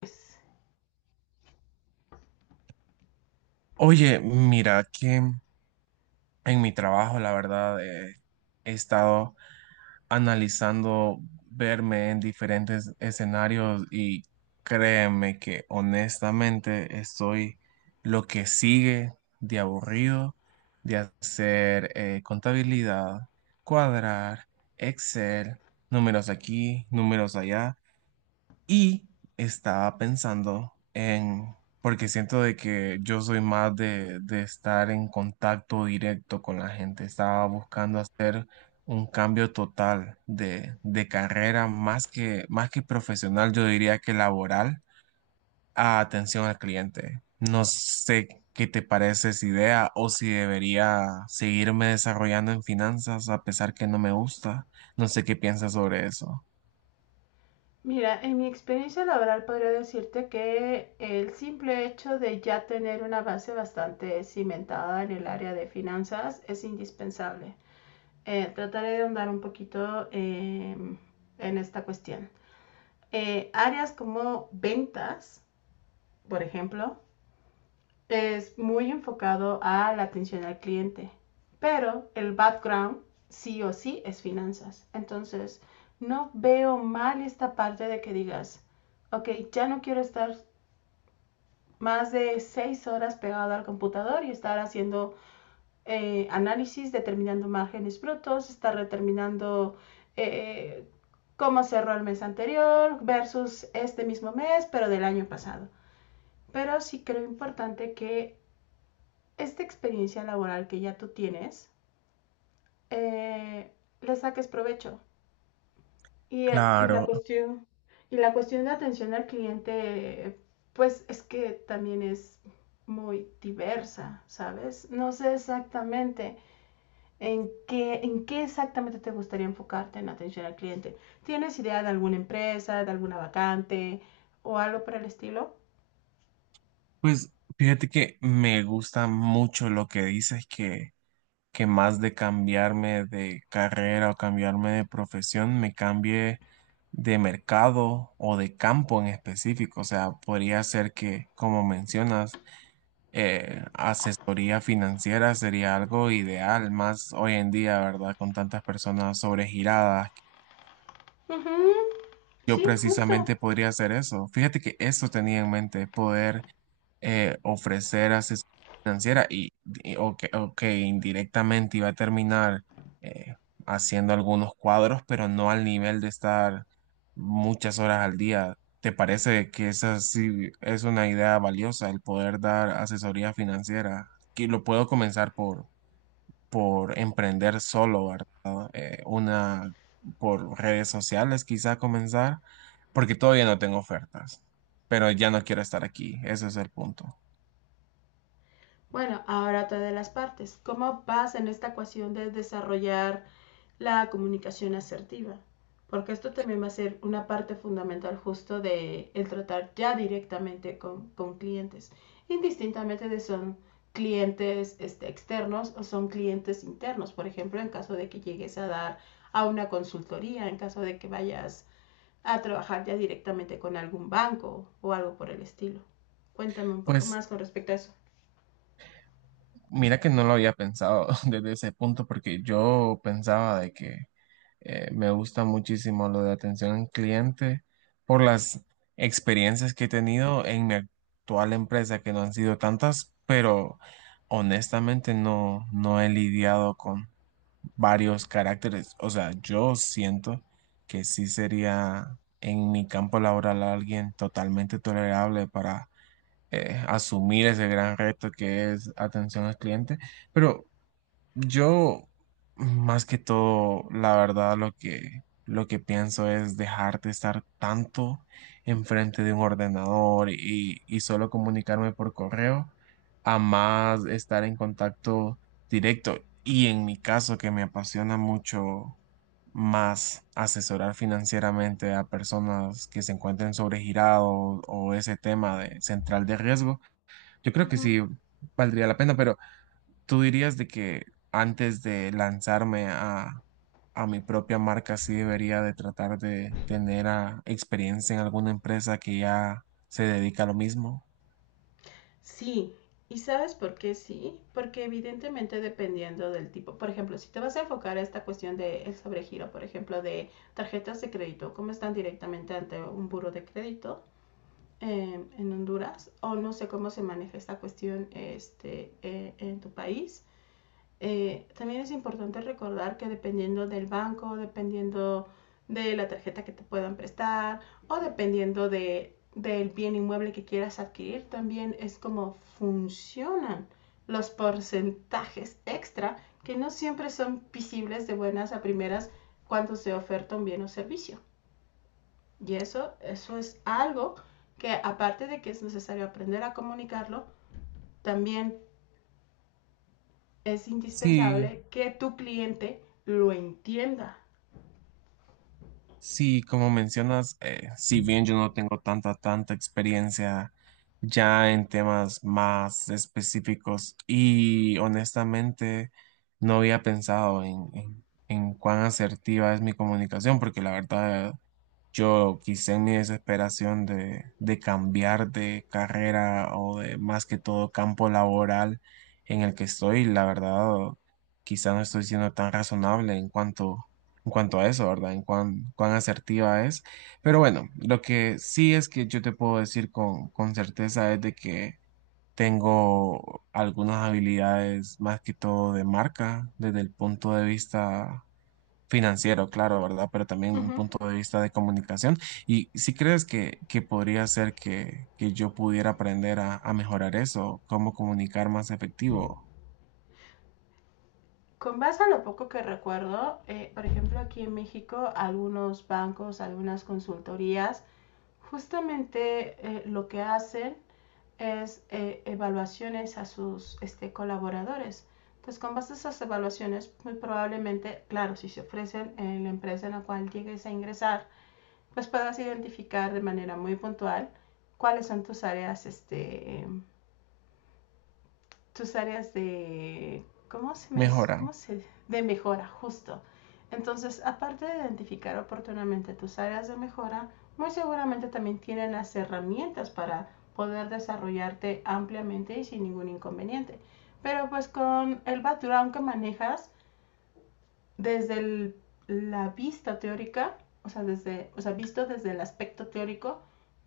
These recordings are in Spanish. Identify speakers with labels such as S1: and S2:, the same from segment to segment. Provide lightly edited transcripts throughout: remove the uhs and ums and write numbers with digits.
S1: Pues,
S2: Oye, mira que en mi trabajo, la verdad, he estado analizando verme en diferentes escenarios y créeme que honestamente estoy lo que sigue de aburrido de hacer contabilidad, cuadrar, Excel, números aquí, números allá. Y estaba pensando en, porque siento de que yo soy más de estar en contacto directo con la gente, estaba buscando hacer un cambio total de carrera, más que profesional, yo diría que laboral, a atención al cliente. No sé qué te parece esa idea o si debería seguirme desarrollando en finanzas a pesar que no me gusta. No sé qué piensas sobre eso.
S1: mira, en mi experiencia laboral podría decirte que el simple hecho de ya tener una base bastante cimentada en el área de finanzas es indispensable. Trataré de ahondar un poquito en esta cuestión. Áreas como ventas, por ejemplo, es muy enfocado a la atención al cliente, pero el background sí o sí es finanzas. Entonces, no veo mal esta parte de que digas, ok, ya no quiero estar más de seis horas pegado al computador y estar haciendo análisis, determinando márgenes brutos, estar determinando eh, cómo cerró el mes anterior versus este mismo mes, pero del año pasado. Pero sí creo importante que esta experiencia laboral que ya tú tienes, eh, le saques provecho. Y, y, la
S2: Claro.
S1: cuestión, y la cuestión de atención al cliente, pues es que también es muy diversa, ¿sabes? No sé exactamente en qué exactamente te gustaría enfocarte en atención al cliente. ¿Tienes idea de alguna empresa, de alguna vacante o algo por el estilo?
S2: Pues fíjate que me gusta mucho lo que dices que más de cambiarme de carrera o cambiarme de profesión, me cambie de mercado o de campo en específico. O sea, podría ser que, como mencionas, asesoría financiera sería algo ideal, más hoy en día, ¿verdad? Con tantas personas sobregiradas.
S1: Uh -huh.
S2: Yo
S1: Sí, justo.
S2: precisamente podría hacer eso. Fíjate que eso tenía en mente, poder ofrecer asesoría financiera o que indirectamente iba a terminar eh, haciendo algunos cuadros, pero no al nivel de estar muchas horas al día. ¿Te parece que esa sí es una idea valiosa, el poder dar asesoría financiera? Que lo puedo comenzar por emprender solo, ¿verdad? Una por redes sociales quizá comenzar, porque todavía no tengo ofertas, pero ya no quiero estar aquí, ese es el punto.
S1: Bueno, ahora otra de las partes. ¿Cómo vas en esta ecuación de desarrollar la comunicación asertiva? Porque esto también va a ser una parte fundamental justo de el tratar ya directamente con clientes, indistintamente de si son clientes este, externos o son clientes internos. Por ejemplo, en caso de que llegues a dar a una consultoría, en caso de que vayas a trabajar ya directamente con algún banco o algo por el estilo. Cuéntame un poco
S2: Pues
S1: más con respecto a eso.
S2: mira que no lo había pensado desde ese punto porque yo pensaba de que me gusta muchísimo lo de atención al cliente por las experiencias que he tenido en mi actual empresa que no han sido tantas, pero honestamente no he lidiado con varios caracteres. O sea, yo siento que sí sería en mi campo laboral alguien totalmente tolerable para asumir ese gran reto que es atención al cliente. Pero yo, más que todo, la verdad, lo que pienso es dejar de estar tanto enfrente de un ordenador y solo comunicarme por correo, a más estar en contacto directo. Y en mi caso, que me apasiona mucho más asesorar financieramente a personas que se encuentren sobregirados o ese tema de central de riesgo, yo
S1: Uh
S2: creo que
S1: -huh.
S2: sí valdría la pena, pero tú dirías de que antes de lanzarme a mi propia marca, sí debería de tratar de tener experiencia en alguna empresa que ya se dedica a lo mismo.
S1: Sí, ¿y sabes por qué sí? Porque evidentemente dependiendo del tipo, por ejemplo, si te vas a enfocar a esta cuestión del sobregiro, por ejemplo, de tarjetas de crédito, cómo están directamente ante un buro de crédito en Honduras, o no sé cómo se maneja esta cuestión este, en tu país, también es importante recordar que dependiendo del banco, dependiendo de la tarjeta que te puedan prestar o dependiendo del bien inmueble que quieras adquirir, también es como funcionan los porcentajes extra que no siempre son visibles de buenas a primeras cuando se oferta un bien o servicio. Eso es algo que aparte de que es necesario aprender a comunicarlo, también es
S2: Sí,
S1: indispensable que tu cliente lo entienda.
S2: sí, como mencionas, si bien yo no tengo tanta experiencia ya en temas más específicos y honestamente no había pensado en cuán asertiva es mi comunicación, porque la verdad yo quizá en mi desesperación de cambiar de carrera o de más que todo campo laboral en el que estoy, la verdad, quizá no estoy siendo tan razonable en cuanto a eso, ¿verdad? En cuán asertiva es. Pero bueno, lo que sí es que yo te puedo decir con certeza es de que tengo algunas habilidades más que todo de marca desde el punto de vista financiero, claro, ¿verdad? Pero también un
S1: Uh-huh.
S2: punto de vista de comunicación. ¿Y si crees que podría ser que yo pudiera aprender a mejorar eso? ¿Cómo comunicar más efectivo?
S1: Con base a lo poco que recuerdo, por ejemplo, aquí en México, algunos bancos, algunas consultorías, justamente lo que hacen es evaluaciones a sus este, colaboradores. Entonces, con base a esas evaluaciones, muy probablemente, claro, si se ofrecen en la empresa en la cual llegues a ingresar, pues puedas identificar de manera muy puntual cuáles son tus áreas este, tus áreas de,
S2: ¿Mejora?
S1: de mejora, justo. Entonces, aparte de identificar oportunamente tus áreas de mejora, muy seguramente también tienen las herramientas para poder desarrollarte ampliamente y sin ningún inconveniente. Pero pues con el background que manejas, desde el- la vista teórica, o sea, visto desde el aspecto teórico,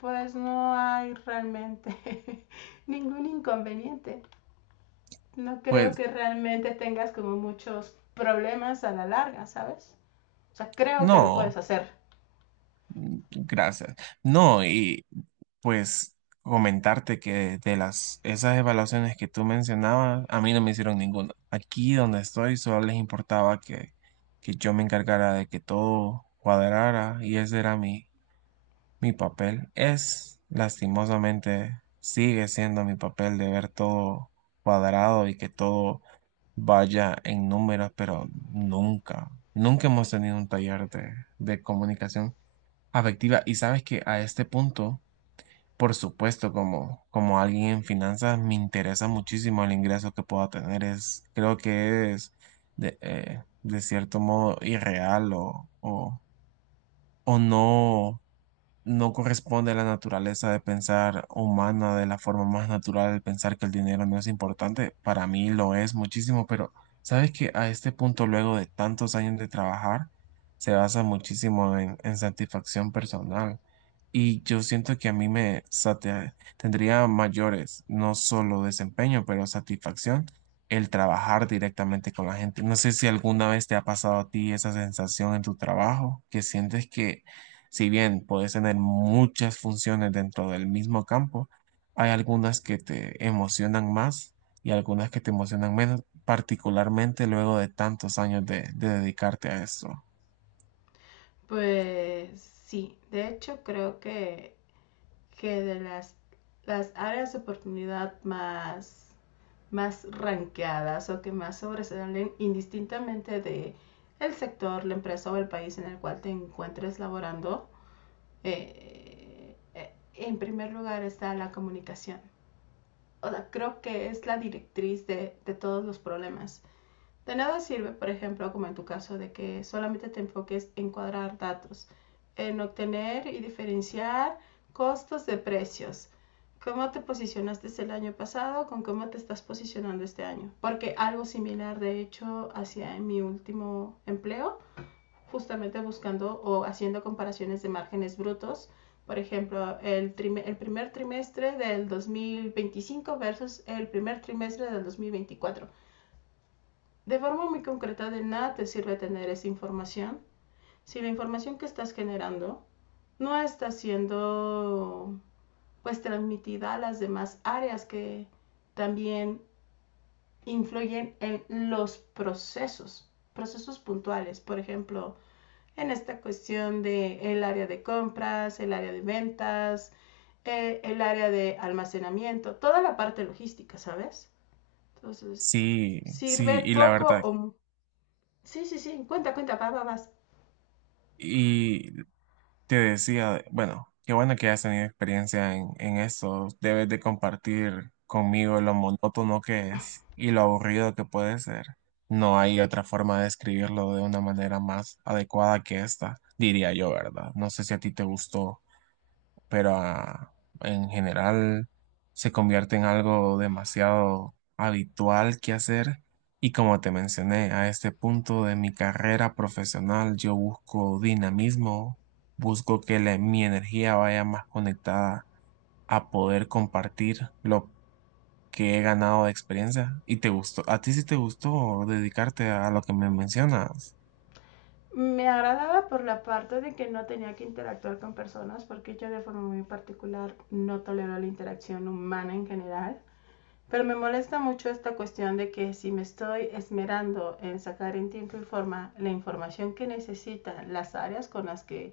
S1: pues no hay realmente ningún inconveniente, no creo
S2: Pues
S1: que realmente tengas como muchos problemas a la larga, ¿sabes? O sea, creo que lo puedes
S2: no,
S1: hacer.
S2: mm, gracias. No, y pues comentarte que de las esas evaluaciones que tú mencionabas, a mí no me hicieron ninguna. Aquí donde estoy solo les importaba que yo me encargara de que todo cuadrara y ese era mi mi papel es, lastimosamente, sigue siendo mi papel de ver todo cuadrado y que todo vaya en números, pero nunca hemos tenido un taller de comunicación afectiva. Y sabes que a este punto, por supuesto, como alguien en finanzas, me interesa muchísimo el ingreso que pueda tener. Es, creo que es de cierto modo irreal o no no corresponde a la naturaleza de pensar humana de la forma más natural de pensar que el dinero no es importante. Para mí lo es muchísimo, pero sabes que a este punto, luego de tantos años de trabajar, se basa muchísimo en satisfacción personal. Y yo siento que a mí tendría mayores, no solo desempeño, pero satisfacción el trabajar directamente con la gente. No sé si alguna vez te ha pasado a ti esa sensación en tu trabajo, que sientes que si bien puedes tener muchas funciones dentro del mismo campo, hay algunas que te emocionan más y algunas que te emocionan menos, particularmente luego de tantos años de dedicarte a esto.
S1: Pues sí, de hecho creo que las áreas de oportunidad más ranqueadas o que más sobresalen indistintamente de el sector, la empresa o el país en el cual te encuentres laborando, en primer lugar está la comunicación, o sea, creo que es la directriz de todos los problemas. De nada sirve, por ejemplo, como en tu caso, de que solamente te enfoques en cuadrar datos, en obtener y diferenciar costos de precios. ¿Cómo te posicionaste el año pasado con cómo te estás posicionando este año? Porque algo similar, de hecho, hacía en mi último empleo justamente buscando o haciendo comparaciones de márgenes brutos. Por ejemplo, el primer trimestre del 2025 versus el primer trimestre del 2024. De forma muy concreta, de nada te sirve tener esa información si la información que estás generando no está siendo pues transmitida a las demás áreas que también influyen en los procesos, procesos puntuales. Por ejemplo, en esta cuestión de el área de compras, el área de ventas, el área de almacenamiento, toda la parte logística, ¿sabes? Entonces,
S2: Sí, sí,
S1: sirve
S2: y la
S1: poco
S2: verdad,
S1: o... Sí, sí, sí, cuenta, cuenta, va, va, vas.
S2: y te decía, bueno, qué bueno que has tenido experiencia en eso. Debes de compartir conmigo lo monótono que es y lo aburrido que puede ser. No hay otra forma de describirlo de una manera más adecuada que esta, diría yo, ¿verdad? No sé si a ti te gustó, pero en general se convierte en algo demasiado habitual que hacer. Y como te mencioné, a este punto de mi carrera profesional yo busco dinamismo, busco que mi energía vaya más conectada a poder compartir lo que he ganado de experiencia. ¿Y te gustó? ¿A ti sí te gustó dedicarte a lo que me mencionas?
S1: Me agradaba por la parte de que no tenía que interactuar con personas, porque yo de forma muy particular no tolero la interacción humana en general. Pero me molesta mucho esta cuestión de que si me estoy esmerando en sacar en tiempo y forma la información que necesita las áreas con las que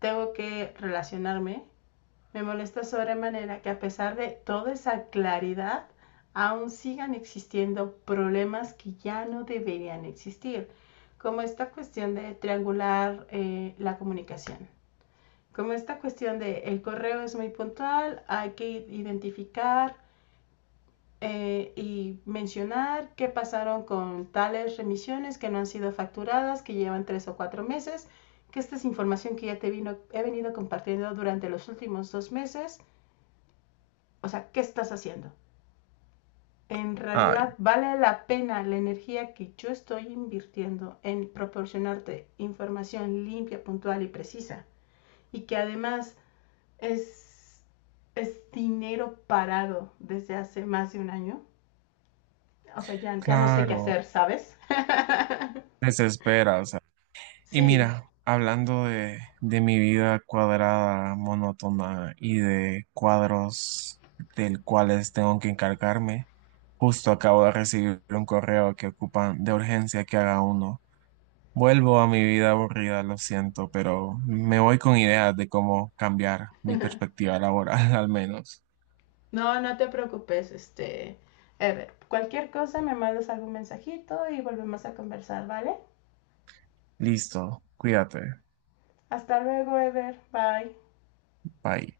S1: tengo que relacionarme, me molesta sobremanera que a pesar de toda esa claridad, aún sigan existiendo problemas que ya no deberían existir, como esta cuestión de triangular la comunicación, como esta cuestión de el correo es muy puntual, hay que identificar y mencionar qué pasaron con tales remisiones que no han sido facturadas, que llevan tres o cuatro meses, que esta es información que ya te vino, he venido compartiendo durante los últimos dos meses. O sea, ¿qué estás haciendo? En
S2: Ay,
S1: realidad vale la pena la energía que yo estoy invirtiendo en proporcionarte información limpia, puntual y precisa. Y que además es, es dinero parado desde hace más de un año. O sea, ya no sé qué
S2: claro,
S1: hacer, ¿sabes?
S2: desesperas. Y
S1: Sí,
S2: mira, hablando de mi vida cuadrada, monótona y de cuadros del cuales tengo que encargarme, justo acabo de recibir un correo que ocupan de urgencia que haga uno. Vuelvo a mi vida aburrida, lo siento, pero me voy con ideas de cómo cambiar mi perspectiva laboral, al menos.
S1: no, no te preocupes, este, Ever. Cualquier cosa me mandas algún mensajito y volvemos a conversar, ¿vale?
S2: Listo, cuídate,
S1: Hasta luego, Ever. Bye.
S2: bye.